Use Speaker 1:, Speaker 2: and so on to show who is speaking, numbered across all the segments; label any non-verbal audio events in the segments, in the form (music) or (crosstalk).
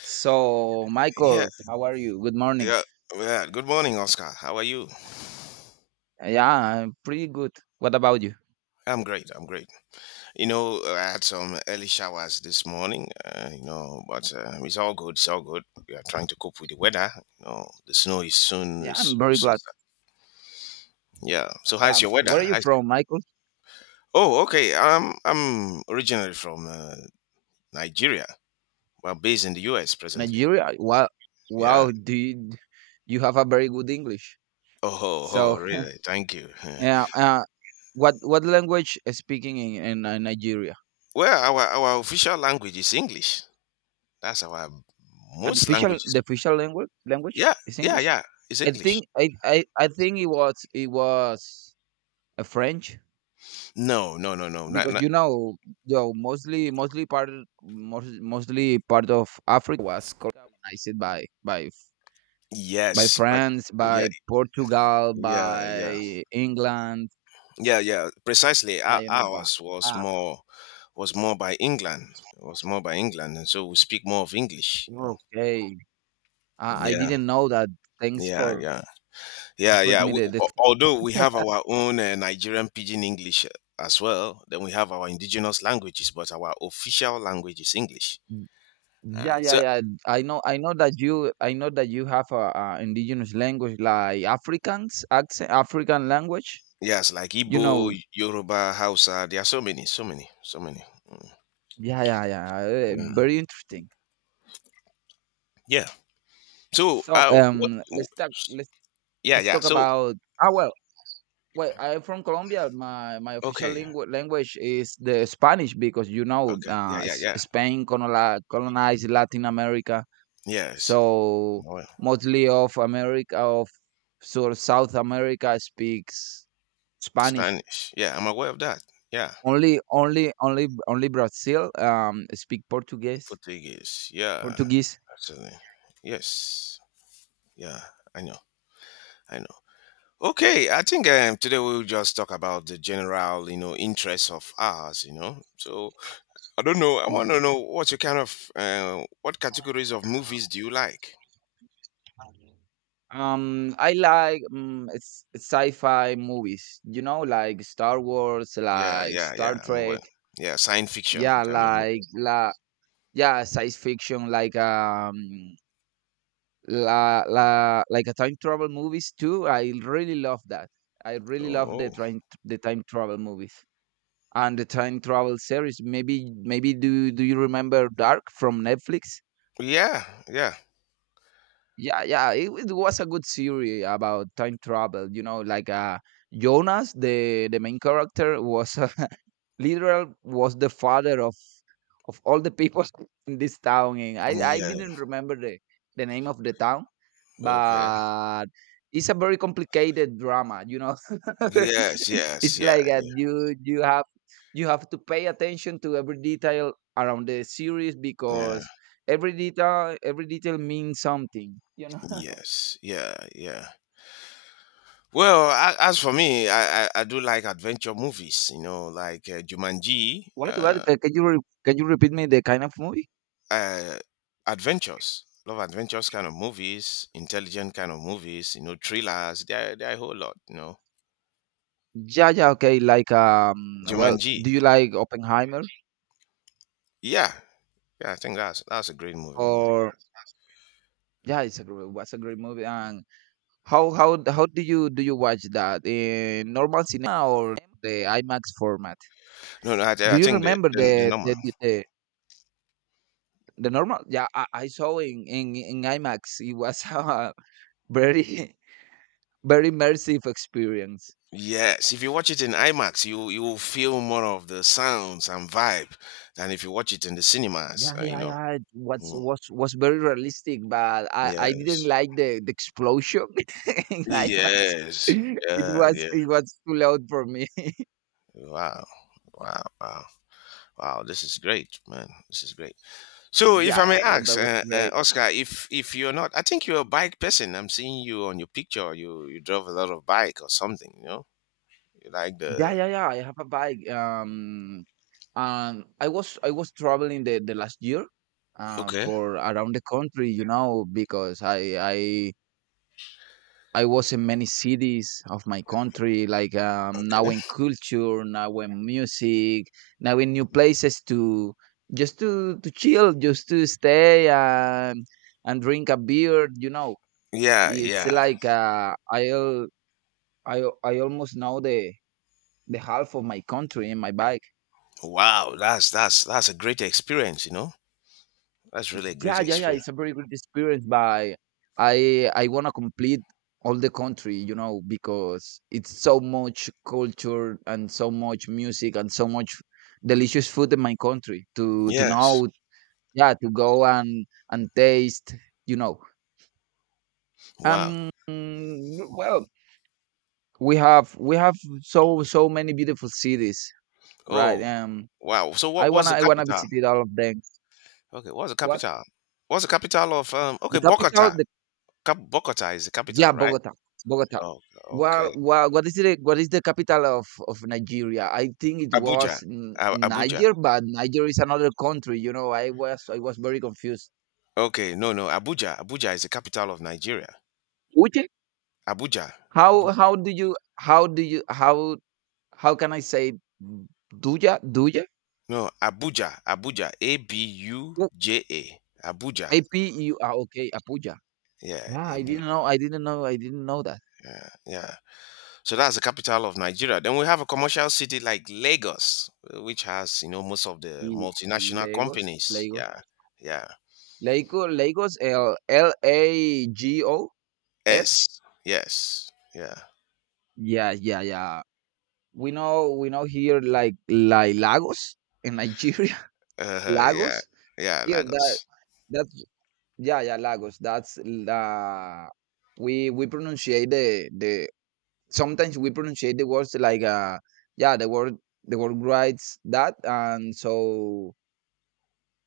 Speaker 1: So,
Speaker 2: Yeah,
Speaker 1: Michael, how are you? Good morning.
Speaker 2: yeah, yeah. Good morning, Oscar. How are you?
Speaker 1: Yeah, I'm pretty good. What about you?
Speaker 2: I'm great. I'm great. You know, I had some early showers this morning. You know, but it's all good. It's all good. We are trying to cope with the weather. You know, the snow is soon.
Speaker 1: Yeah,
Speaker 2: Is,
Speaker 1: I'm
Speaker 2: will
Speaker 1: very
Speaker 2: soon
Speaker 1: glad.
Speaker 2: start. Yeah. So, how's
Speaker 1: Yeah,
Speaker 2: your weather?
Speaker 1: where are you
Speaker 2: How's the-
Speaker 1: from, Michael?
Speaker 2: Oh, okay. I'm originally from Nigeria. Well, based in the U.S. presently.
Speaker 1: Nigeria. Wow,
Speaker 2: Yeah.
Speaker 1: wow. You have a very good English?
Speaker 2: Oh, (laughs) oh,
Speaker 1: So,
Speaker 2: really? Thank you.
Speaker 1: (laughs)
Speaker 2: (laughs)
Speaker 1: yeah. What language is speaking in Nigeria?
Speaker 2: Well, our official language is English. That's our
Speaker 1: Yeah, The
Speaker 2: most
Speaker 1: official the
Speaker 2: languages.
Speaker 1: official language language
Speaker 2: Yeah,
Speaker 1: is
Speaker 2: yeah,
Speaker 1: English.
Speaker 2: yeah. It's
Speaker 1: I
Speaker 2: English.
Speaker 1: think I I I think it was a French.
Speaker 2: No, no, no, no. Not,
Speaker 1: Because
Speaker 2: not.
Speaker 1: you know, yo, mostly mostly part most, mostly part of Africa was colonized by
Speaker 2: Yes, but
Speaker 1: France,
Speaker 2: yeah,
Speaker 1: by Portugal,
Speaker 2: yeah, yeah,
Speaker 1: by England.
Speaker 2: yeah, yeah. Precisely.
Speaker 1: Yeah,
Speaker 2: Our,
Speaker 1: you know, but
Speaker 2: ours was
Speaker 1: ah,
Speaker 2: more by England. Was more by England, and so we speak more of English.
Speaker 1: okay, I
Speaker 2: Yeah,
Speaker 1: didn't know that. Thanks
Speaker 2: yeah, yeah, yeah,
Speaker 1: for
Speaker 2: yeah.
Speaker 1: me
Speaker 2: We,
Speaker 1: the
Speaker 2: al- although we have our own Nigerian pidgin English as well, then we have our indigenous languages, but our official language is English. Uh,
Speaker 1: yeah yeah
Speaker 2: so
Speaker 1: yeah. I know that you have a indigenous language like Africans accent African language.
Speaker 2: yes, like
Speaker 1: You
Speaker 2: Igbo,
Speaker 1: know,
Speaker 2: Yoruba, Hausa. There are so many, so many, so many. Mm.
Speaker 1: yeah yeah yeah.
Speaker 2: Yeah.
Speaker 1: Very interesting.
Speaker 2: Yeah. So,
Speaker 1: So,
Speaker 2: what,
Speaker 1: let's talk.
Speaker 2: yeah,
Speaker 1: Let's
Speaker 2: yeah.
Speaker 1: talk
Speaker 2: So,
Speaker 1: about. Ah, well, well, I'm from Colombia. My official
Speaker 2: okay,
Speaker 1: lingu- language is the Spanish because you know,
Speaker 2: okay. Yeah,
Speaker 1: uh,
Speaker 2: yeah,
Speaker 1: S-
Speaker 2: yeah.
Speaker 1: Spain colonized Latin America,
Speaker 2: Yes.
Speaker 1: so
Speaker 2: Well,
Speaker 1: mostly of America of sort of South America speaks Spanish.
Speaker 2: Spanish. Yeah, I'm aware of that. Yeah.
Speaker 1: Only Brazil speak Portuguese.
Speaker 2: Portuguese. Yeah.
Speaker 1: Portuguese.
Speaker 2: Absolutely. Yes. Yeah, I know. I know. Okay, I think today we'll just talk about the general, interests of ours. So, I don't know. I want to know what you kind of, what categories of movies do you like?
Speaker 1: I like it's sci-fi movies, you know, like Star Wars,
Speaker 2: Yeah,
Speaker 1: like
Speaker 2: yeah,
Speaker 1: Star
Speaker 2: yeah. I'm aware.
Speaker 1: Trek.
Speaker 2: Yeah, science fiction
Speaker 1: Yeah,
Speaker 2: kind of movie.
Speaker 1: like la, yeah, science fiction, like like a time travel movies too. I really love that. I really love
Speaker 2: Oh.
Speaker 1: the
Speaker 2: Oh.
Speaker 1: time travel movies and the time travel series. Maybe maybe do do you remember Dark from Netflix?
Speaker 2: Yeah, yeah,
Speaker 1: Yeah, yeah, it was a good series about time travel. You know, Jonas, the main character, was (laughs) literal was the father of all the people (laughs) in this town, and I
Speaker 2: yeah.
Speaker 1: didn't remember the name of the town,
Speaker 2: Okay.
Speaker 1: but it's a very complicated drama. You know, (laughs)
Speaker 2: Yes, yes,
Speaker 1: it's
Speaker 2: yeah,
Speaker 1: like you you have to pay attention to every detail around the series
Speaker 2: yeah,
Speaker 1: because every detail means something.
Speaker 2: yes, yeah, yeah. Well, as for me, I do like adventure movies. You know, like Jumanji,
Speaker 1: Wanted to add, ca- can you re- can you repeat me the kind of movie?
Speaker 2: uh, adventures. Love adventures kind of movies, intelligent kind of movies. You know, thrillers. They're a whole lot.
Speaker 1: Well,
Speaker 2: Jumanji.
Speaker 1: do you like Oppenheimer
Speaker 2: Yeah, yeah. I think that's a great movie. You know?
Speaker 1: or yeah, it's a great, was a great movie. And how do you watch that in normal cinema or the IMAX format?
Speaker 2: No, no. I,
Speaker 1: Do
Speaker 2: I
Speaker 1: you
Speaker 2: think the
Speaker 1: remember
Speaker 2: the, the
Speaker 1: the
Speaker 2: number.
Speaker 1: the the, the, the normal? Yeah, I saw in IMAX. It was (laughs) a very very immersive experience.
Speaker 2: Yes, if you watch it in IMAX, you will feel more of the sounds and vibe than if you watch it in the cinemas.
Speaker 1: Yeah,
Speaker 2: uh, you
Speaker 1: yeah,
Speaker 2: know.
Speaker 1: yeah. It
Speaker 2: Mm,
Speaker 1: was very realistic, but I didn't
Speaker 2: yes.
Speaker 1: like the explosion (laughs) in IMAX. (laughs)
Speaker 2: Yes.
Speaker 1: It
Speaker 2: Yeah.
Speaker 1: was
Speaker 2: Yeah.
Speaker 1: it was too loud for me. (laughs)
Speaker 2: Wow. Wow. Wow. Wow. This is great, man. This is great. So, if
Speaker 1: Yeah,
Speaker 2: I may
Speaker 1: yeah,
Speaker 2: ask,
Speaker 1: that was great.
Speaker 2: Oscar, if you're not, I think you're a bike person. I'm seeing you on your picture. You drove a lot of bike or something. You know, you like
Speaker 1: Yeah,
Speaker 2: the.
Speaker 1: yeah, yeah. I have a bike. I was traveling the last year,
Speaker 2: Okay.
Speaker 1: for around the country, you know, because I was in many cities of my country, like now in
Speaker 2: Okay.
Speaker 1: culture, now in music, now in new places to just to chill, just to stay and drink a beer. You know,
Speaker 2: Yeah.
Speaker 1: it's
Speaker 2: Yeah.
Speaker 1: like I al- I al- I almost know the half of my country in my bike.
Speaker 2: Wow. That's a great experience. You know. That's really a great
Speaker 1: Yeah, yeah, yeah.
Speaker 2: experience.
Speaker 1: It's a very good experience, but I wanna complete all the country, you know, because it's so much culture and so much music and so much delicious food in my country to
Speaker 2: Yes.
Speaker 1: know, yeah, to go and taste, you know.
Speaker 2: Wow.
Speaker 1: Well, we have so many beautiful cities, right?
Speaker 2: Oh, wow. So what was the
Speaker 1: I wanna
Speaker 2: capital?
Speaker 1: visit all of them.
Speaker 2: Okay, what's the
Speaker 1: What?
Speaker 2: capital? What's the capital of? Okay,
Speaker 1: The capital,
Speaker 2: Bogota. Bogota is the capital,
Speaker 1: yeah,
Speaker 2: right?
Speaker 1: Bogota.
Speaker 2: Oh, okay.
Speaker 1: Well, well, what is it? What is the capital of Nigeria? I think it
Speaker 2: Abuja.
Speaker 1: was N-
Speaker 2: Abuja.
Speaker 1: Niger, but Niger is another country. You know, I was very confused.
Speaker 2: Okay, no, no. Abuja. Abuja is the capital of Nigeria.
Speaker 1: Which
Speaker 2: Abuja. Abuja.
Speaker 1: how do you how do you how can I say Duya?
Speaker 2: No, Abuja. Abuja. A B U
Speaker 1: Yeah.
Speaker 2: J A. Abuja.
Speaker 1: Apu ah, okay Apuya.
Speaker 2: Yeah.
Speaker 1: Yeah, I didn't know. I didn't know. I didn't know that.
Speaker 2: Yeah. Yeah. So that's the capital of Nigeria. Then we have a commercial city like Lagos, which has most of the
Speaker 1: L-
Speaker 2: multinational
Speaker 1: Lagos,
Speaker 2: companies.
Speaker 1: Lagos,
Speaker 2: Yeah, yeah.
Speaker 1: Lagos. L L A G O S.
Speaker 2: Yes, yes, yeah,
Speaker 1: Yeah, yeah, yeah. We know here like Lagos in Nigeria. (laughs)
Speaker 2: yeah,
Speaker 1: Lagos
Speaker 2: yeah.
Speaker 1: here that
Speaker 2: Lagos.
Speaker 1: that's yeah yeah Lagos. That's la We we pronunciate the sometimes we pronunciate the words like yeah the word the word writes that and so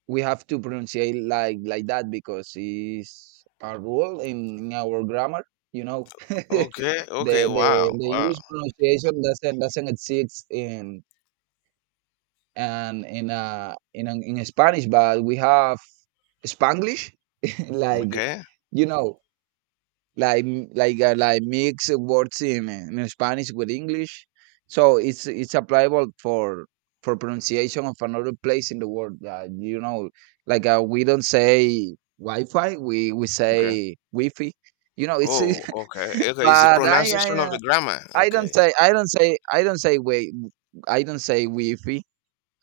Speaker 1: we have to pronunciate like that because it's a rule in our grammar. You know, (laughs)
Speaker 2: Okay, okay.
Speaker 1: the
Speaker 2: Wow,
Speaker 1: the
Speaker 2: wow.
Speaker 1: English pronunciation doesn't exist in and in Spanish, but we have Spanglish, (laughs) like
Speaker 2: Okay,
Speaker 1: you know, like like mix words in Spanish with English, so it's applicable for pronunciation of another place in the world. You know, like we don't say Wi-Fi, we
Speaker 2: okay.
Speaker 1: say Wi-Fi. You know, it's
Speaker 2: Oh, okay,
Speaker 1: (laughs)
Speaker 2: okay. It's the
Speaker 1: but
Speaker 2: pronunciation of the grammar.
Speaker 1: I don't
Speaker 2: Okay,
Speaker 1: say I don't say I don't say wait I don't say Wi-Fi.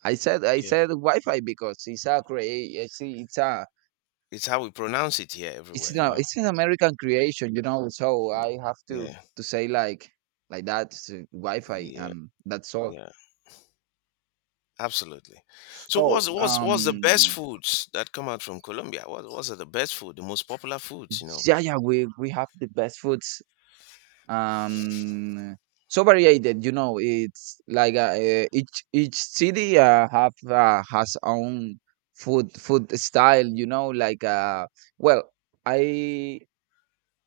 Speaker 1: I
Speaker 2: okay.
Speaker 1: said Wi-Fi because it's a
Speaker 2: It's how we pronounce it here everywhere. You know.
Speaker 1: it's an American creation, you know. So I have to
Speaker 2: Yeah,
Speaker 1: say like that, so Wi-Fi
Speaker 2: yeah,
Speaker 1: and that's all.
Speaker 2: yeah. Absolutely. So
Speaker 1: So
Speaker 2: what's the best
Speaker 1: um
Speaker 2: foods that come out from Colombia? What's the best food, the most popular foods, you know?
Speaker 1: yeah, we have the best foods, um variated, you know. It's like each city have has own food style, you know, well I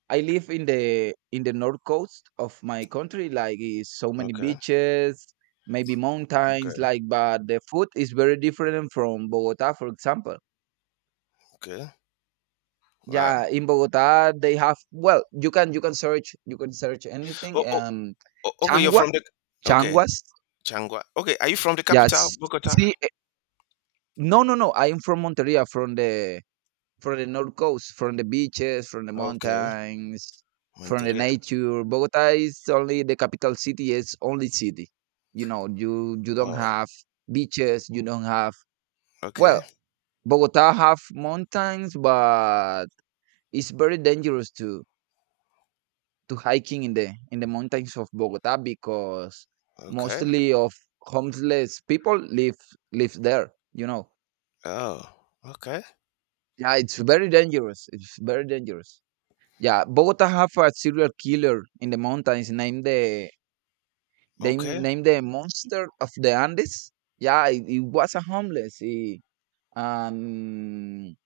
Speaker 1: I live in the north coast of my country, like is so many
Speaker 2: Okay.
Speaker 1: beaches, maybe mountains,
Speaker 2: Okay.
Speaker 1: like but the food is very different from Bogota, for example.
Speaker 2: Okay.
Speaker 1: Yeah,
Speaker 2: Wow.
Speaker 1: in Bogota they have well, you can search
Speaker 2: Oh,
Speaker 1: anything.
Speaker 2: oh, oh, okay, you're
Speaker 1: Changua,
Speaker 2: from the. Okay,
Speaker 1: Changuas.
Speaker 2: Changwa. Okay, are you from the capital,
Speaker 1: Yes.
Speaker 2: Bogota?
Speaker 1: See, no. I am from Monteria, from the north coast, from the beaches, from the
Speaker 2: Okay,
Speaker 1: mountains, from the
Speaker 2: Monteria.
Speaker 1: nature. Bogota is only the capital city. It's only city. You know, you don't
Speaker 2: Oh,
Speaker 1: have beaches. You don't have
Speaker 2: okay.
Speaker 1: well, Bogota have mountains, but it's very dangerous to hiking in the mountains of Bogota because
Speaker 2: Okay.
Speaker 1: mostly of homeless people live there. You know,
Speaker 2: Oh, okay.
Speaker 1: yeah, it's very dangerous. It's very dangerous. Yeah, Bogota have a serial killer in the mountains named they
Speaker 2: Okay.
Speaker 1: named the monster of the Andes. Yeah, it was a homeless. Um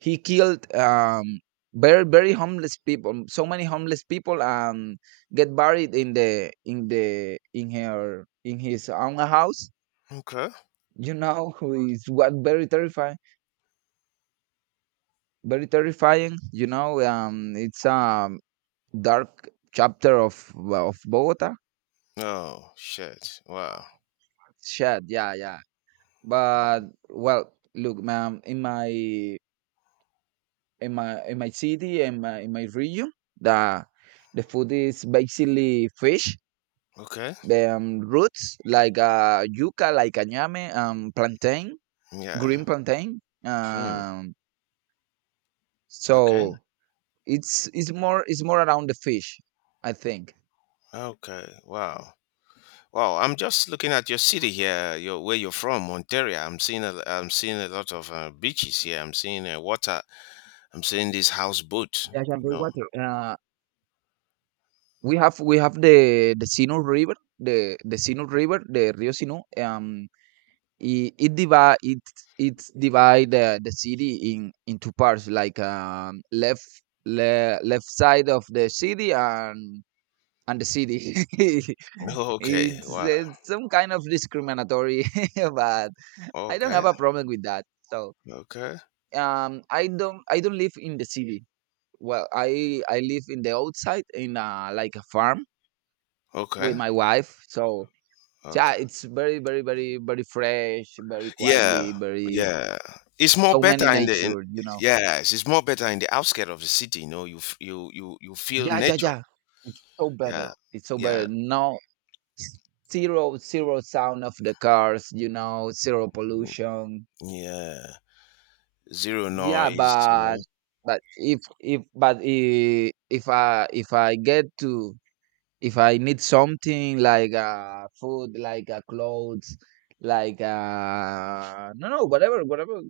Speaker 1: he killed very very homeless people, so many homeless people, and get buried in the in the in her in his own house.
Speaker 2: Okay.
Speaker 1: You know, (laughs) it's what very terrifying, very terrifying. You know, it's a dark chapter of Bogota.
Speaker 2: Oh, shit. Wow.
Speaker 1: Shad, yeah, yeah. But well, look, man, in my in my city and my in my region, the food is basically fish,
Speaker 2: Okay.
Speaker 1: the roots like yuca, like añame, plantain,
Speaker 2: Yeah.
Speaker 1: green plantain.
Speaker 2: Mm, okay.
Speaker 1: So it's more around the fish, I think.
Speaker 2: Okay. Wow. Wow, I'm just looking at your city here, your where you're from, Ontario. I'm seeing a lot of beaches here. I'm seeing water. I'm seeing this houseboat.
Speaker 1: Yeah, yeah,
Speaker 2: You
Speaker 1: very
Speaker 2: know.
Speaker 1: water. We have the Sinu River, the Sinu River, the Rio Sinu. It it divide it it divide the city in into parts like left left side of the city and the city (laughs)
Speaker 2: (laughs) Okay. Wow.
Speaker 1: it's some kind of discriminatory (laughs) but I don't
Speaker 2: Okay.
Speaker 1: have a problem with that, so
Speaker 2: Okay.
Speaker 1: I don't live in the city. Well, I live in the outside in like a farm with
Speaker 2: Okay.
Speaker 1: my wife. So yeah,
Speaker 2: Okay.
Speaker 1: it's very fresh, very
Speaker 2: Yeah.
Speaker 1: quietly, very
Speaker 2: Yeah. It's more
Speaker 1: so many
Speaker 2: better in the
Speaker 1: nature, you know.
Speaker 2: yes. It's more better in the outskirts of the city. You know, you f- you feel
Speaker 1: Yeah, yeah,
Speaker 2: nature.
Speaker 1: yeah. It's so better.
Speaker 2: Yeah.
Speaker 1: It's so
Speaker 2: Yeah.
Speaker 1: better. No s- zero sound of the cars, you know, zero
Speaker 2: Mm,
Speaker 1: pollution.
Speaker 2: yeah. Zero
Speaker 1: Yeah,
Speaker 2: noise. You
Speaker 1: but
Speaker 2: know.
Speaker 1: if I get to, if I need something like food, like clothes, like no no whatever,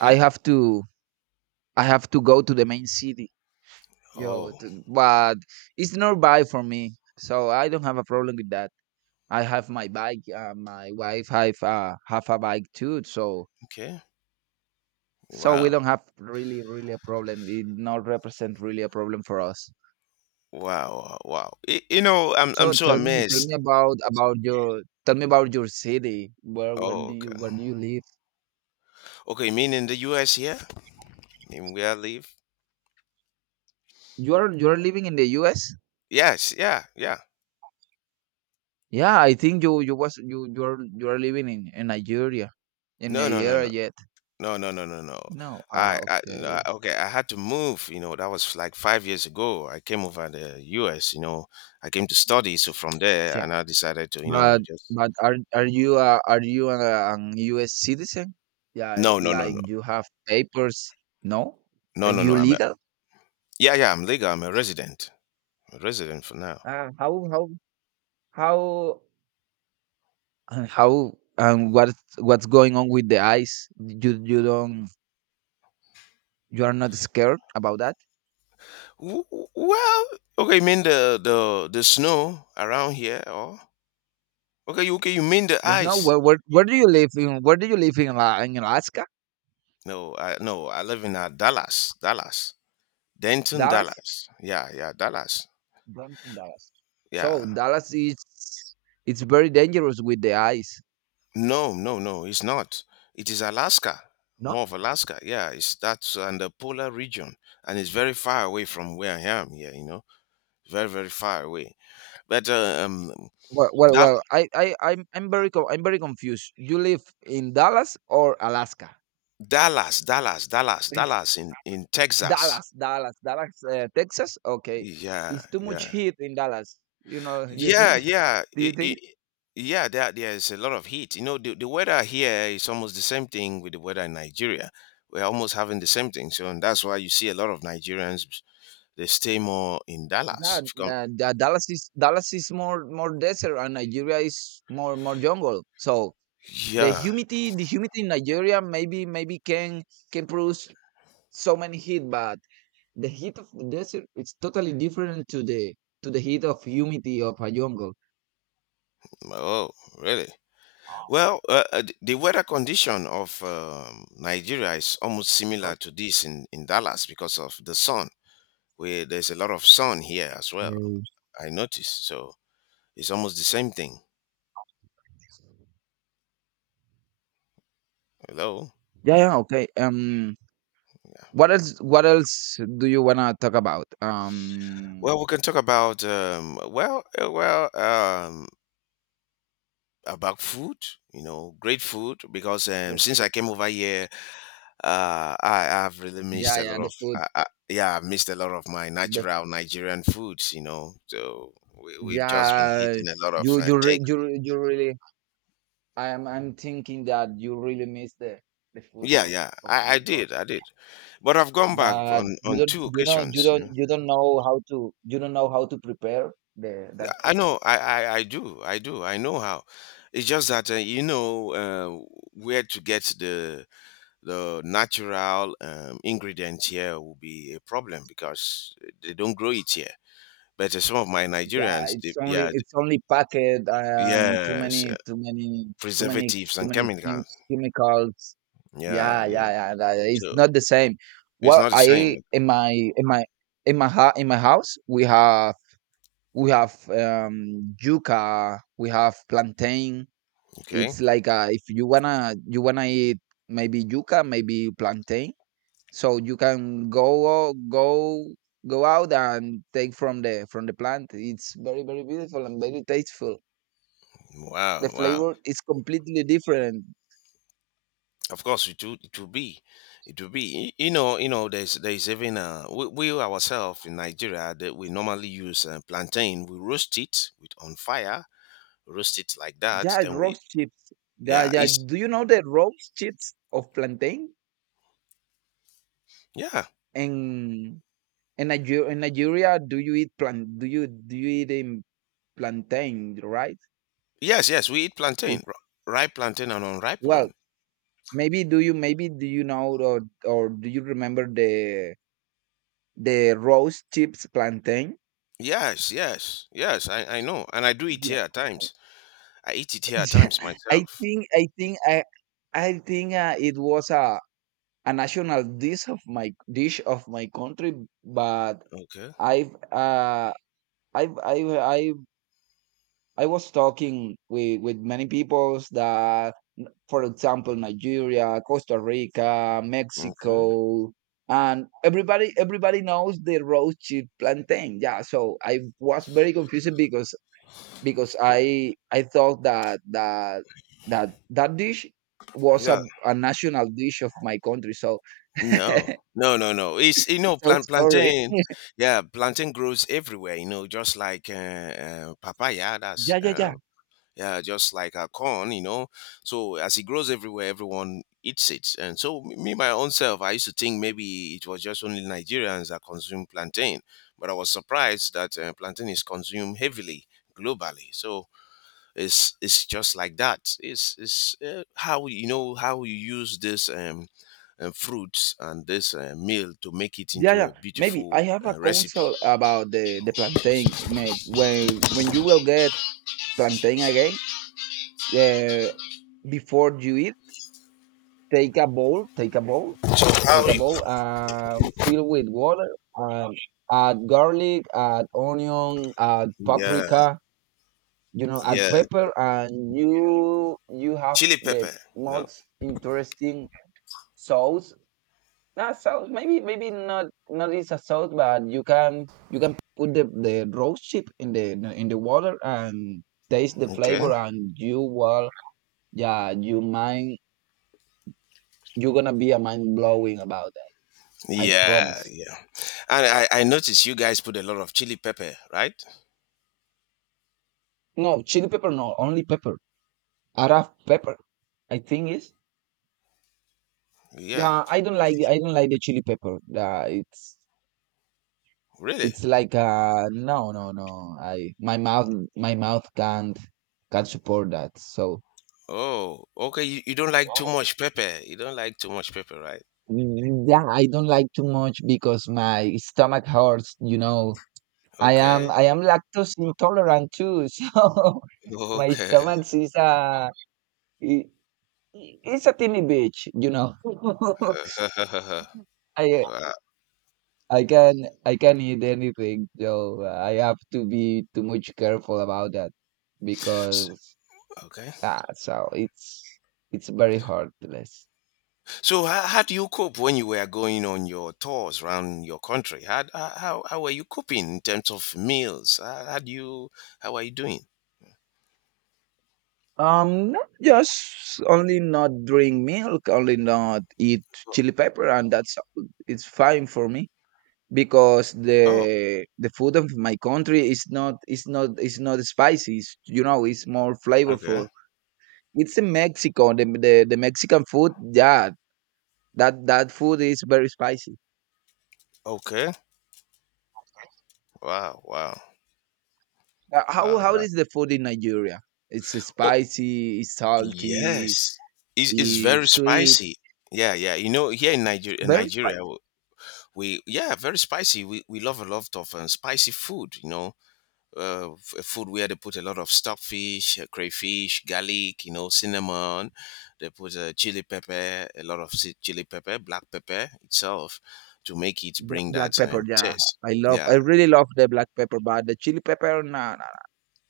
Speaker 1: I have to go to the main city. Yo,
Speaker 2: Oh.
Speaker 1: t- but it's nearby for me, so I don't have a problem with that. I have my bike. My wife have a bike too, so
Speaker 2: Okay.
Speaker 1: so we
Speaker 2: Wow.
Speaker 1: don't have really a problem. It not represent really a problem for us.
Speaker 2: Wow, wow, wow. You know, I'm
Speaker 1: So
Speaker 2: so
Speaker 1: tell
Speaker 2: amazed.
Speaker 1: me about your, tell me about your city.
Speaker 2: Oh, okay.
Speaker 1: Where do you live?
Speaker 2: Okay, you mean in the US here? You mean where I live?
Speaker 1: You are living in the U.S.
Speaker 2: Yes, yeah, yeah.
Speaker 1: Yeah, I think you are living in
Speaker 2: No, no, no,
Speaker 1: Nigeria
Speaker 2: no.
Speaker 1: yet?
Speaker 2: No, no, no, no, no.
Speaker 1: No. Ah,
Speaker 2: I no,
Speaker 1: okay.
Speaker 2: okay, I had to move, that was like 5 years ago. I came over the US. I came to study, so from there and I decided to,
Speaker 1: But
Speaker 2: just.
Speaker 1: but are you an U.S. citizen? Yeah,
Speaker 2: No, no, no,
Speaker 1: like
Speaker 2: no.
Speaker 1: you have papers. No,
Speaker 2: No,
Speaker 1: are
Speaker 2: no, no.
Speaker 1: you legal?
Speaker 2: Yeah, yeah, I'm legal. I'm a resident. I'm a resident for now.
Speaker 1: Uh, how how how how and what's going on with the eyes? You are not scared about that?
Speaker 2: Well, okay, you mean the snow around here or. Okay, okay, you mean the
Speaker 1: There's no
Speaker 2: ice?
Speaker 1: where do you live in? Where do you live in? Ala- In Alaska,
Speaker 2: No, I live in Dallas, Dallas, Denton,
Speaker 1: Dallas,
Speaker 2: Dallas. Yeah, yeah, Dallas.
Speaker 1: Don't in Dallas.
Speaker 2: Yeah.
Speaker 1: So Dallas is it's very dangerous with the eyes.
Speaker 2: No, no, no, it's not. It is Alaska,
Speaker 1: No,
Speaker 2: more of Alaska. Yeah, it's that's in the polar region, and it's very far away from where I am here. You know, very, very far away. But Dal-
Speaker 1: Well. I'm very, co- I'm very confused. You live in Dallas or Alaska?
Speaker 2: Dallas, Dallas, Dallas,
Speaker 1: It's-
Speaker 2: Dallas in Texas.
Speaker 1: Dallas, Texas. Okay,
Speaker 2: Yeah,
Speaker 1: it's too much
Speaker 2: yeah.
Speaker 1: heat in Dallas. You know, (laughs) do you
Speaker 2: Yeah,
Speaker 1: think?
Speaker 2: yeah,
Speaker 1: Do you think?
Speaker 2: yeah. There's a lot of heat. You know, the weather here is almost the same thing with the weather in Nigeria. We're almost having the same thing. So, and that's why you see a lot of Nigerians they stay more in
Speaker 1: Yeah,
Speaker 2: Dallas. If you come,
Speaker 1: Dallas is Dallas is more desert, and Nigeria is more jungle. So
Speaker 2: yeah.
Speaker 1: the humidity in Nigeria maybe can produce so many heat, but the heat of the desert is totally different to the heat of humidity of a jungle.
Speaker 2: Oh, really? Well, the weather condition of Nigeria is almost
Speaker 1: Okay.
Speaker 2: similar to this in Dallas because of the sun. Where there's a lot of sun here as well. I noticed. So it's almost the same thing. Hello.
Speaker 1: Yeah, yeah, okay. What else? What else do you wanna talk about?
Speaker 2: Well, we can talk about about food. You know, great food because since
Speaker 1: W-
Speaker 2: I came over here, I have really missed
Speaker 1: yeah,
Speaker 2: a lot
Speaker 1: yeah, the
Speaker 2: of
Speaker 1: food.
Speaker 2: yeah, I've missed a lot of my
Speaker 1: The
Speaker 2: natural Nigerian foods. You know, so we've just been
Speaker 1: yeah,
Speaker 2: hitting a lot of take.
Speaker 1: you really. I'm thinking that you really miss the food
Speaker 2: Yeah, yeah,
Speaker 1: of
Speaker 2: I
Speaker 1: your country,
Speaker 2: did, I did, but I've gone back
Speaker 1: but
Speaker 2: on
Speaker 1: you don't
Speaker 2: two
Speaker 1: you know
Speaker 2: occasions.
Speaker 1: you don't know how to you don't know how to prepare the that
Speaker 2: I
Speaker 1: food.
Speaker 2: know, I do, I do, I know how. It's just that where to get the natural ingredients here will be a problem because they don't grow it here. But some of my
Speaker 1: Yeah,
Speaker 2: Nigerians, yeah,
Speaker 1: it's only packet and too
Speaker 2: yes,
Speaker 1: many too many too many
Speaker 2: preservatives
Speaker 1: too
Speaker 2: and
Speaker 1: many chem-
Speaker 2: chemicals.
Speaker 1: chemicals.
Speaker 2: Yeah,
Speaker 1: Yeah, yeah,
Speaker 2: yeah.
Speaker 1: It's
Speaker 2: So
Speaker 1: not the same.
Speaker 2: it's
Speaker 1: Well,
Speaker 2: not the
Speaker 1: I
Speaker 2: same.
Speaker 1: in my in my in my ha- in my house we have yuca, we have plantain.
Speaker 2: Okay.
Speaker 1: It's like if you wanna eat maybe yuca, maybe plantain. So you can go out and take from the plant. It's very beautiful and very tasteful.
Speaker 2: Wow,
Speaker 1: The
Speaker 2: wow.
Speaker 1: flavor is completely different.
Speaker 2: Of course, it will, be, it will be. There's even we ourselves in Nigeria that we normally use plantain. We roast it with on fire, roast it like that.
Speaker 1: Yeah,
Speaker 2: Then we,
Speaker 1: roast chips. Yeah,
Speaker 2: yeah,
Speaker 1: yeah.
Speaker 2: it's,
Speaker 1: Do you know the roast chips of plantain?
Speaker 2: yeah.
Speaker 1: And in Nigeria, do you eat plant? Do you eat in plantain? Right?
Speaker 2: Yes, yes, we eat plantain,
Speaker 1: It's
Speaker 2: ripe plantain and unripe
Speaker 1: well,
Speaker 2: one.
Speaker 1: maybe do you know or do you remember the roast chips plantain?
Speaker 2: Yes, yes, yes, I know. And I do it
Speaker 1: Yeah,
Speaker 2: here at times. I eat it
Speaker 1: (laughs)
Speaker 2: here at
Speaker 1: yeah.
Speaker 2: times
Speaker 1: I
Speaker 2: myself.
Speaker 1: think I think I I think it was a national dish of my country, but
Speaker 2: Okay,
Speaker 1: I've I I I I was talking with many peoples that, for example, Nigeria, Costa Rica,
Speaker 2: okay.
Speaker 1: Mexico, and everybody knows the roast chip plantain. Yeah, so I was very confused because I thought that that that dish was
Speaker 2: Yeah.
Speaker 1: a national dish of my country. So (laughs)
Speaker 2: No. No, no, no. It's
Speaker 1: so sorry.
Speaker 2: plantain. Yeah, plantain grows everywhere. Just like papaya. That's
Speaker 1: Yeah, yeah, yeah.
Speaker 2: yeah, just like a corn, So as it grows everywhere, everyone eats it. And so me, my own self, I used to think maybe it was just only Nigerians that consume plantain, but I was surprised that plantain is consumed heavily globally. So it's just like that. It's how how you use this. Fruits and this meal to make it
Speaker 1: Yeah,
Speaker 2: into a
Speaker 1: yeah. Maybe I
Speaker 2: beautiful
Speaker 1: have a
Speaker 2: recipe.
Speaker 1: counsel about the plantain. When you will get plantain again, uh, before you eat, take a bowl,
Speaker 2: So how?
Speaker 1: fill with water, um, add garlic, add onion, add
Speaker 2: Yeah,
Speaker 1: paprika, you know, add
Speaker 2: yeah.
Speaker 1: pepper, and you have
Speaker 2: Chili
Speaker 1: the
Speaker 2: pepper. No.
Speaker 1: most interesting sauce. Not sauce. Maybe not not is a sauce, but you can put the roast chip in the water and taste the
Speaker 2: Okay.
Speaker 1: flavor, and you will yeah you mind you're gonna be a mind blowing about that. I
Speaker 2: Yeah,
Speaker 1: promise.
Speaker 2: yeah. And I noticed you guys put a lot of chili pepper, right?
Speaker 1: No chili pepper, no only pepper. Araf pepper. I think is
Speaker 2: Yeah,
Speaker 1: yeah. I don't like the chili pepper.
Speaker 2: really?
Speaker 1: It's like no no no. I my mouth can't support that. So.
Speaker 2: Oh, okay. You don't like too much pepper. You don't like too much pepper, right?
Speaker 1: Yeah, I don't like too much because my stomach hurts, you know.
Speaker 2: Okay,
Speaker 1: I am lactose intolerant too, (laughs) so my
Speaker 2: okay.
Speaker 1: stomach is a i- it's a tiny bitch, you know. (laughs)
Speaker 2: (laughs)
Speaker 1: I
Speaker 2: Wow.
Speaker 1: I can I can eat anything, so I have to be too much careful about that
Speaker 2: S-
Speaker 1: because
Speaker 2: Okay.
Speaker 1: ah, so it's very hurtless.
Speaker 2: So how do you cope when you were going on your tours around your country? How were you coping in terms of meals? How are you doing?
Speaker 1: Not just only not drink milk, only not eat chili pepper, and that's all. It's fine for me because
Speaker 2: Oh,
Speaker 1: the food of my country is not is not spicy. It's, you know, it's more
Speaker 2: okay.
Speaker 1: flavorful. It's in Mexico, the Mexican food. Yeah, that that food is very spicy.
Speaker 2: Okay. Wow, wow.
Speaker 1: How
Speaker 2: Wow.
Speaker 1: is the food in Nigeria? It's spicy, it's salty,
Speaker 2: Yes, it's very
Speaker 1: it's sweet,
Speaker 2: spicy. Yeah, yeah. You know, here
Speaker 1: it's
Speaker 2: In
Speaker 1: very
Speaker 2: Nigeria,
Speaker 1: spicy.
Speaker 2: we, yeah, very spicy. We love a lot of spicy food. You know, food where they put a lot of stockfish, crayfish, garlic. You know, cinnamon. They put chili pepper, a lot of chili pepper, black pepper itself, to make it bring
Speaker 1: Black
Speaker 2: that
Speaker 1: pepper, yeah.
Speaker 2: taste.
Speaker 1: I love I
Speaker 2: Yeah.
Speaker 1: really love the black pepper, but the chili pepper, nah, nah,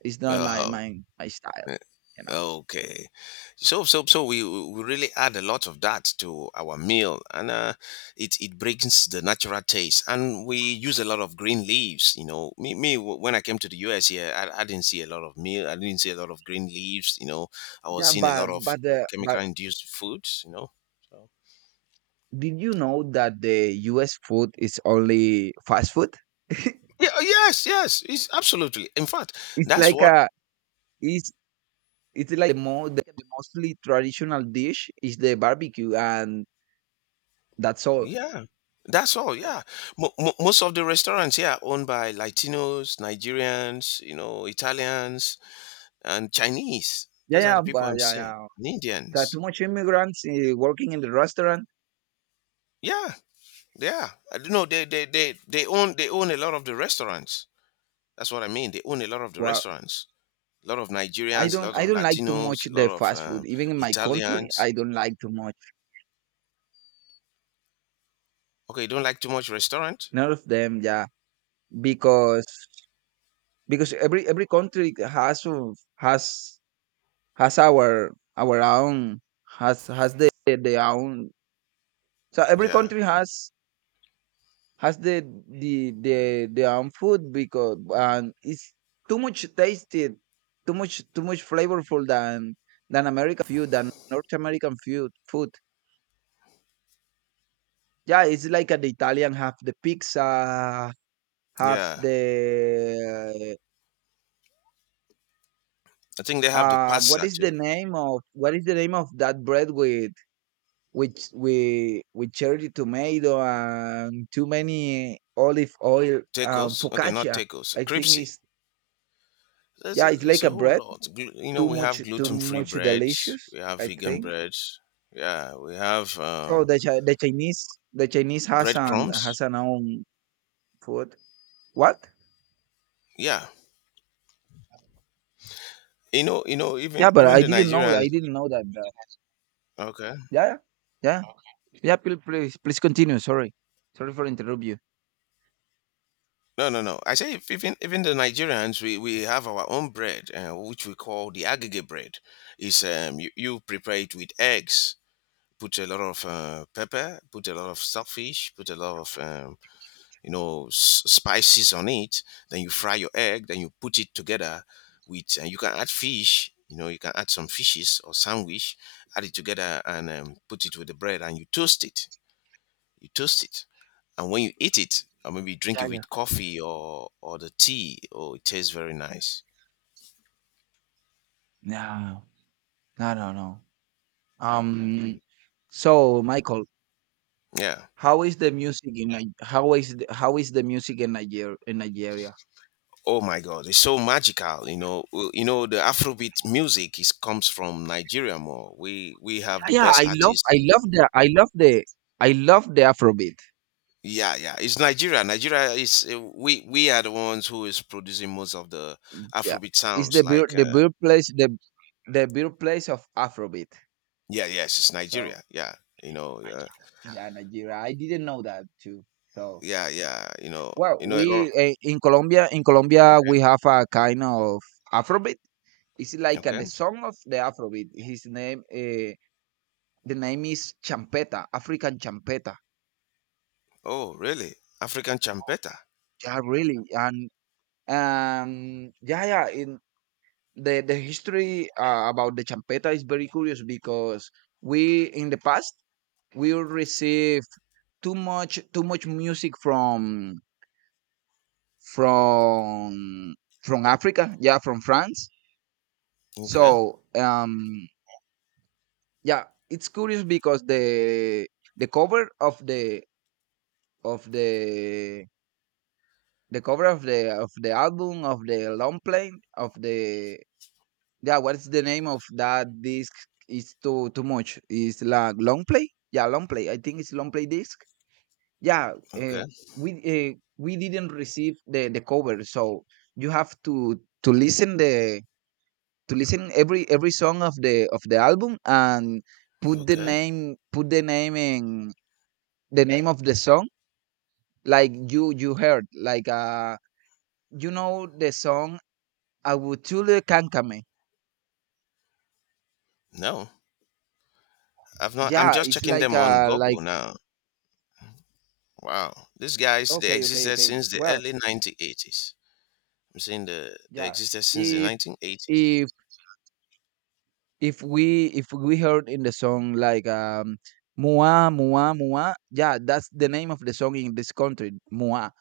Speaker 1: it's not my
Speaker 2: Uh-huh.
Speaker 1: my style, you know.
Speaker 2: Okay. So we really add a lot of that to our meal and it brings the natural taste and we use a lot of green leaves. When I came to the US here, I didn't see a lot of meal, I didn't see a lot of green leaves. I was
Speaker 1: Yeah,
Speaker 2: seeing a lot of chemical
Speaker 1: but
Speaker 2: induced foods, you know. So
Speaker 1: did you know that the US food is only fast food? (laughs)
Speaker 2: yeah, yes, yes, it's absolutely. In fact,
Speaker 1: it's
Speaker 2: that's
Speaker 1: like
Speaker 2: what.
Speaker 1: a it's it's like the mostly traditional dish is the barbecue and that's all.
Speaker 2: Yeah, that's all. Yeah, Mo mo most of the restaurants, yeah, owned by Latinos, Nigerians, you know, Italians, and Chinese.
Speaker 1: Yeah,
Speaker 2: Those are
Speaker 1: yeah,
Speaker 2: the people
Speaker 1: but
Speaker 2: I'm
Speaker 1: yeah,
Speaker 2: seeing.
Speaker 1: yeah.
Speaker 2: And
Speaker 1: There are
Speaker 2: Indians.
Speaker 1: too much immigrants working in the restaurant.
Speaker 2: Yeah, yeah. I don't know. They own a lot of the restaurants. That's what I mean. They own a lot of the
Speaker 1: Well,
Speaker 2: restaurants. A lot of Nigerians, a lot
Speaker 1: I
Speaker 2: of
Speaker 1: don't like too much
Speaker 2: Latinos, a lot
Speaker 1: the
Speaker 2: of
Speaker 1: fast food. Even in my country,
Speaker 2: Italians.
Speaker 1: I don't like too much.
Speaker 2: Okay, you don't like too much restaurant?
Speaker 1: None of them, yeah, because because every country has our own has the own so every
Speaker 2: Yeah,
Speaker 1: country has has the the the the own food because and it's too much tasted too much flavorful than American food than North American food. Yeah it's like the Italian have the pizza have
Speaker 2: yeah.
Speaker 1: the.
Speaker 2: I think they have the
Speaker 1: What
Speaker 2: pasta
Speaker 1: is
Speaker 2: too.
Speaker 1: the name of that bread with which with cherry tomato and too many olive oil
Speaker 2: Tacos? Okay, not
Speaker 1: focaccia?
Speaker 2: tacos.
Speaker 1: I think
Speaker 2: Crepes.
Speaker 1: it's
Speaker 2: There's
Speaker 1: yeah,
Speaker 2: a,
Speaker 1: it's
Speaker 2: there's
Speaker 1: like
Speaker 2: a
Speaker 1: a
Speaker 2: whole
Speaker 1: bread.
Speaker 2: lot. Glu- You know, we have
Speaker 1: Too
Speaker 2: gluten-free
Speaker 1: much
Speaker 2: breads,
Speaker 1: delicious.
Speaker 2: we have
Speaker 1: I
Speaker 2: vegan
Speaker 1: think
Speaker 2: breads, yeah, we have
Speaker 1: so. The Chinese
Speaker 2: breadcrumbs.
Speaker 1: has an own food. What?
Speaker 2: Yeah, you know, even
Speaker 1: Yeah, but
Speaker 2: even the Nigerians.
Speaker 1: I didn't know that.
Speaker 2: Okay,
Speaker 1: Yeah, yeah, yeah. Please, please, please continue. Sorry, sorry for interrupt you.
Speaker 2: no, no, no. I say if even the Nigerians, we have our own bread, which we call the agege bread. Is you, you prepare it with eggs, put a lot of pepper, put a lot of saltfish, put a lot of you know spices on it, then you fry your egg, then you put it together with, and you can add fish, you know, you can add some fishes or sandwich, add it together and put it with the bread, and you toast it, you toast it, and when you eat it or maybe drink it
Speaker 1: Yeah, yeah.
Speaker 2: with coffee or the tea, oh, it tastes very nice,
Speaker 1: No, no, no, no. Um, so Michael,
Speaker 2: yeah.
Speaker 1: how is the music in how is the music in Nigeria?
Speaker 2: Oh my god, it's so magical, you know. Well, you know, the afrobeat music is comes from nigeria more, we have the
Speaker 1: Yeah, yeah,
Speaker 2: best artists.
Speaker 1: I love the Afrobeat.
Speaker 2: Yeah, yeah. It's Nigeria. Nigeria is we are the ones who is producing most of the
Speaker 1: Yeah,
Speaker 2: Afrobeat
Speaker 1: it's
Speaker 2: sounds.
Speaker 1: the bir-
Speaker 2: Like
Speaker 1: the birthplace of Afrobeat.
Speaker 2: yeah, yes, it's
Speaker 1: So
Speaker 2: Nigeria. Yeah, you know.
Speaker 1: yeah. Nigeria. I didn't know that too. So
Speaker 2: Yeah, yeah. You know.
Speaker 1: well,
Speaker 2: You know a lot. Of,
Speaker 1: we in Colombia we have a kind of Afrobeat. It's like
Speaker 2: okay.
Speaker 1: the
Speaker 2: Okay.
Speaker 1: song of the Afrobeat. His name. The name is champeta, African champeta.
Speaker 2: Oh, really? African champeta.
Speaker 1: Yeah, really. And yeah, yeah. In the history about the champeta is very curious because we in the past we received too much music from from from Africa. Yeah, from France.
Speaker 2: Okay.
Speaker 1: So yeah, it's curious because the cover of the of the the cover of the album of the long play of the yeah. What is the name of that disc? It's too too much. It's like long play. Yeah, long play. I think it's long play disc. Yeah,
Speaker 2: Okay.
Speaker 1: we didn't receive the cover, so you have to listen the to listen every song of the album and
Speaker 2: Okay.
Speaker 1: put the name in the name of the song like you heard like the song Avutule Kankame.
Speaker 2: No, I've not. I'm
Speaker 1: Yeah,
Speaker 2: just
Speaker 1: it's
Speaker 2: checking
Speaker 1: like
Speaker 2: them on Google now. Wow, these guys they
Speaker 1: okay, okay,
Speaker 2: existed
Speaker 1: okay.
Speaker 2: since the
Speaker 1: Well,
Speaker 2: early 1980s. I'm saying the they
Speaker 1: yeah.
Speaker 2: existed since the
Speaker 1: If
Speaker 2: 1980s.
Speaker 1: if if we heard in the song like Mua Mua Mua, yeah, that's the name of the song in this country, Mua.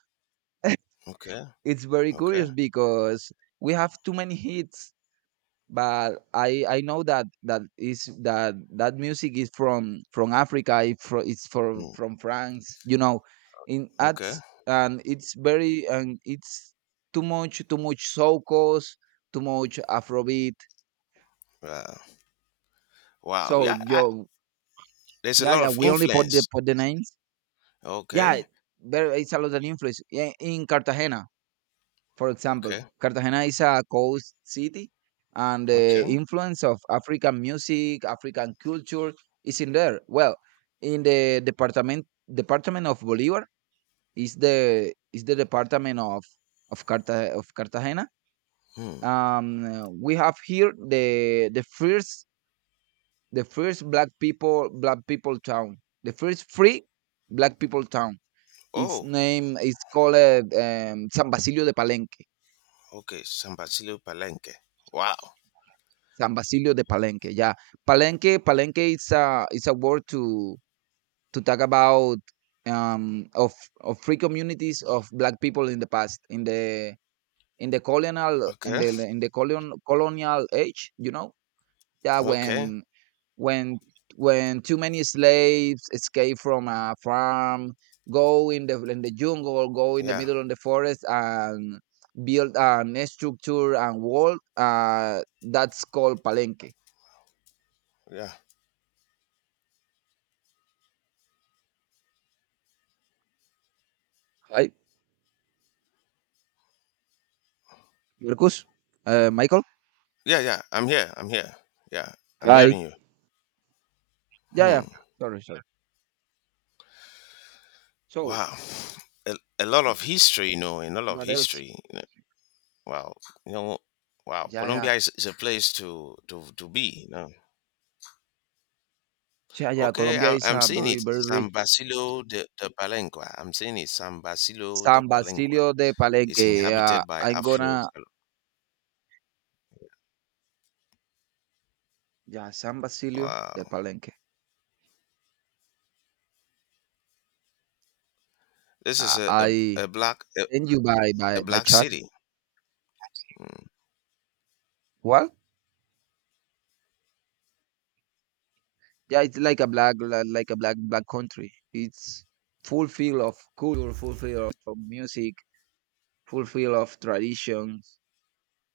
Speaker 2: Okay.
Speaker 1: It's very
Speaker 2: Okay.
Speaker 1: curious because we have too many hits but I know that that is that that music is from Africa. It's for
Speaker 2: Mm.
Speaker 1: from France. You know, in at
Speaker 2: Okay.
Speaker 1: and it's very and it's too much soukos, too much Afrobeat.
Speaker 2: Wow. Wow.
Speaker 1: So
Speaker 2: Yeah. I,
Speaker 1: yo
Speaker 2: there's a
Speaker 1: yeah
Speaker 2: lot
Speaker 1: yeah
Speaker 2: of
Speaker 1: we only put the
Speaker 2: influence.
Speaker 1: names. Yeah,
Speaker 2: Okay.
Speaker 1: there is a lot of influence yeah, in Cartagena. For example,
Speaker 2: Okay.
Speaker 1: Cartagena is a coast city, and the
Speaker 2: Okay.
Speaker 1: influence of African music, African culture is in there. Well, in the department of Bolívar is the department of of Cartagena.
Speaker 2: Hmm.
Speaker 1: We have here the the first black people town, the first free black people town. Its
Speaker 2: Oh.
Speaker 1: name is called San Basilio de Palenque.
Speaker 2: Okay. San Basilio Palenque. Wow.
Speaker 1: San Basilio de Palenque, yeah. Palenque is a word to talk about um of of free communities of black people in the past in the colonial in
Speaker 2: Okay.
Speaker 1: colonial age, you know? Yeah,
Speaker 2: Okay.
Speaker 1: when when when too many slaves escape from a farm, go in the jungle, go in the
Speaker 2: Yeah.
Speaker 1: middle of the forest and build an structure and wall, that's called Palenque,
Speaker 2: Yeah.
Speaker 1: right? Marcus? Michael?
Speaker 2: Yeah. Yeah. I'm here. I'm here. Yeah. I'm
Speaker 1: Hi.
Speaker 2: hearing you.
Speaker 1: Yeah,
Speaker 2: Hmm.
Speaker 1: yeah. Sorry, sorry. So,
Speaker 2: Wow. A lot of history, you know, a lot of
Speaker 1: what else?
Speaker 2: history, you know. Wow. You know, wow.
Speaker 1: Yeah, yeah.
Speaker 2: Colombia is a place to be. You know.
Speaker 1: Yeah, yeah.
Speaker 2: Okay,
Speaker 1: Colombia
Speaker 2: I'm
Speaker 1: is
Speaker 2: I'm
Speaker 1: a
Speaker 2: seeing
Speaker 1: very,
Speaker 2: it.
Speaker 1: very
Speaker 2: San
Speaker 1: rich.
Speaker 2: Basilio de, de Palenque. I'm seeing it. San Basilio de
Speaker 1: San
Speaker 2: Palenque
Speaker 1: Basilio de
Speaker 2: is
Speaker 1: Palenque.
Speaker 2: inhabited by Afro.
Speaker 1: Yeah, San Basilio de
Speaker 2: Wow,
Speaker 1: Palenque.
Speaker 2: this is
Speaker 1: I send you
Speaker 2: a
Speaker 1: by
Speaker 2: black
Speaker 1: chat.
Speaker 2: city.
Speaker 1: What? Yeah, it's like a black, like a black, black country. It's full feel of culture, full feel of music, full feel of tradition.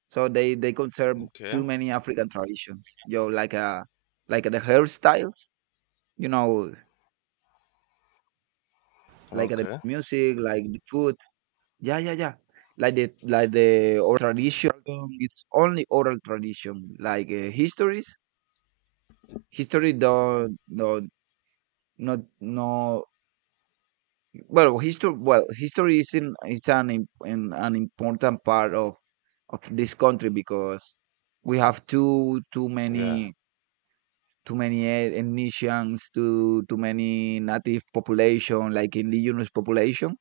Speaker 1: So they conserve
Speaker 2: Okay,
Speaker 1: too many African traditions. Yo, like the hairstyles, you know, like the
Speaker 2: okay,
Speaker 1: music, like the food. Yeah, yeah, yeah. Like the oral tradition. It's only oral tradition. Like histories, history don't no not no. Well, history. Well, history is in is an an important part of this country because we have too
Speaker 2: yeah,
Speaker 1: many Indonesians, too many native population, like indigenous population.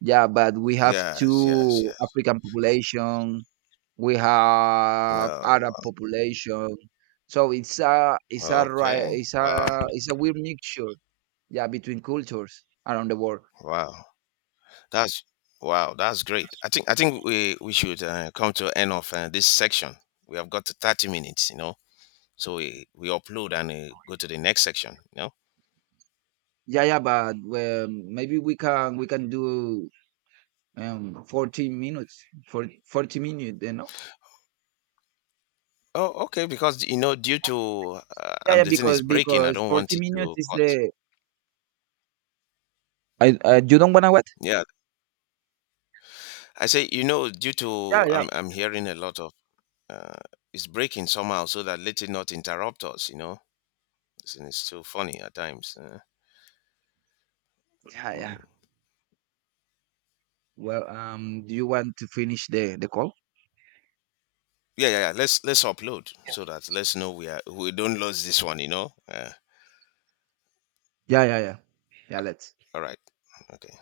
Speaker 1: Yeah, but we have
Speaker 2: yes, yes,
Speaker 1: two
Speaker 2: yes.
Speaker 1: African population. We have
Speaker 2: No,
Speaker 1: Arab population. So it's a
Speaker 2: wow. Okay,
Speaker 1: it's a
Speaker 2: wow,
Speaker 1: it's a weird mixture. Yeah, between cultures around the world.
Speaker 2: wow. That's wow. That's great. I think we should come to end of this section. We have got to 30 minutes, you know. So we upload and go to the next section, you know.
Speaker 1: Yeah, yeah, but maybe we can do 14 minutes for 40 minutes, you know.
Speaker 2: Oh, okay. Because you know, due to
Speaker 1: Yeah, yeah,
Speaker 2: the thing is breaking, I
Speaker 1: because
Speaker 2: don't want
Speaker 1: 40
Speaker 2: it
Speaker 1: minutes
Speaker 2: to
Speaker 1: is
Speaker 2: cut.
Speaker 1: the I you don't wanna wait.
Speaker 2: Yeah. I say, you know, due
Speaker 1: Yeah,
Speaker 2: to
Speaker 1: yeah,
Speaker 2: I'm hearing a lot of uh, it's breaking somehow, so that let it not interrupt us. You know, it's so funny at times.
Speaker 1: yeah, yeah.
Speaker 2: Mm.
Speaker 1: Well, do you want to finish the call?
Speaker 2: Yeah, yeah, yeah. Let's upload so that let's know we are, we don't lose this one. You know.
Speaker 1: Yeah, yeah, yeah. Yeah, let's.
Speaker 2: All right. Okay.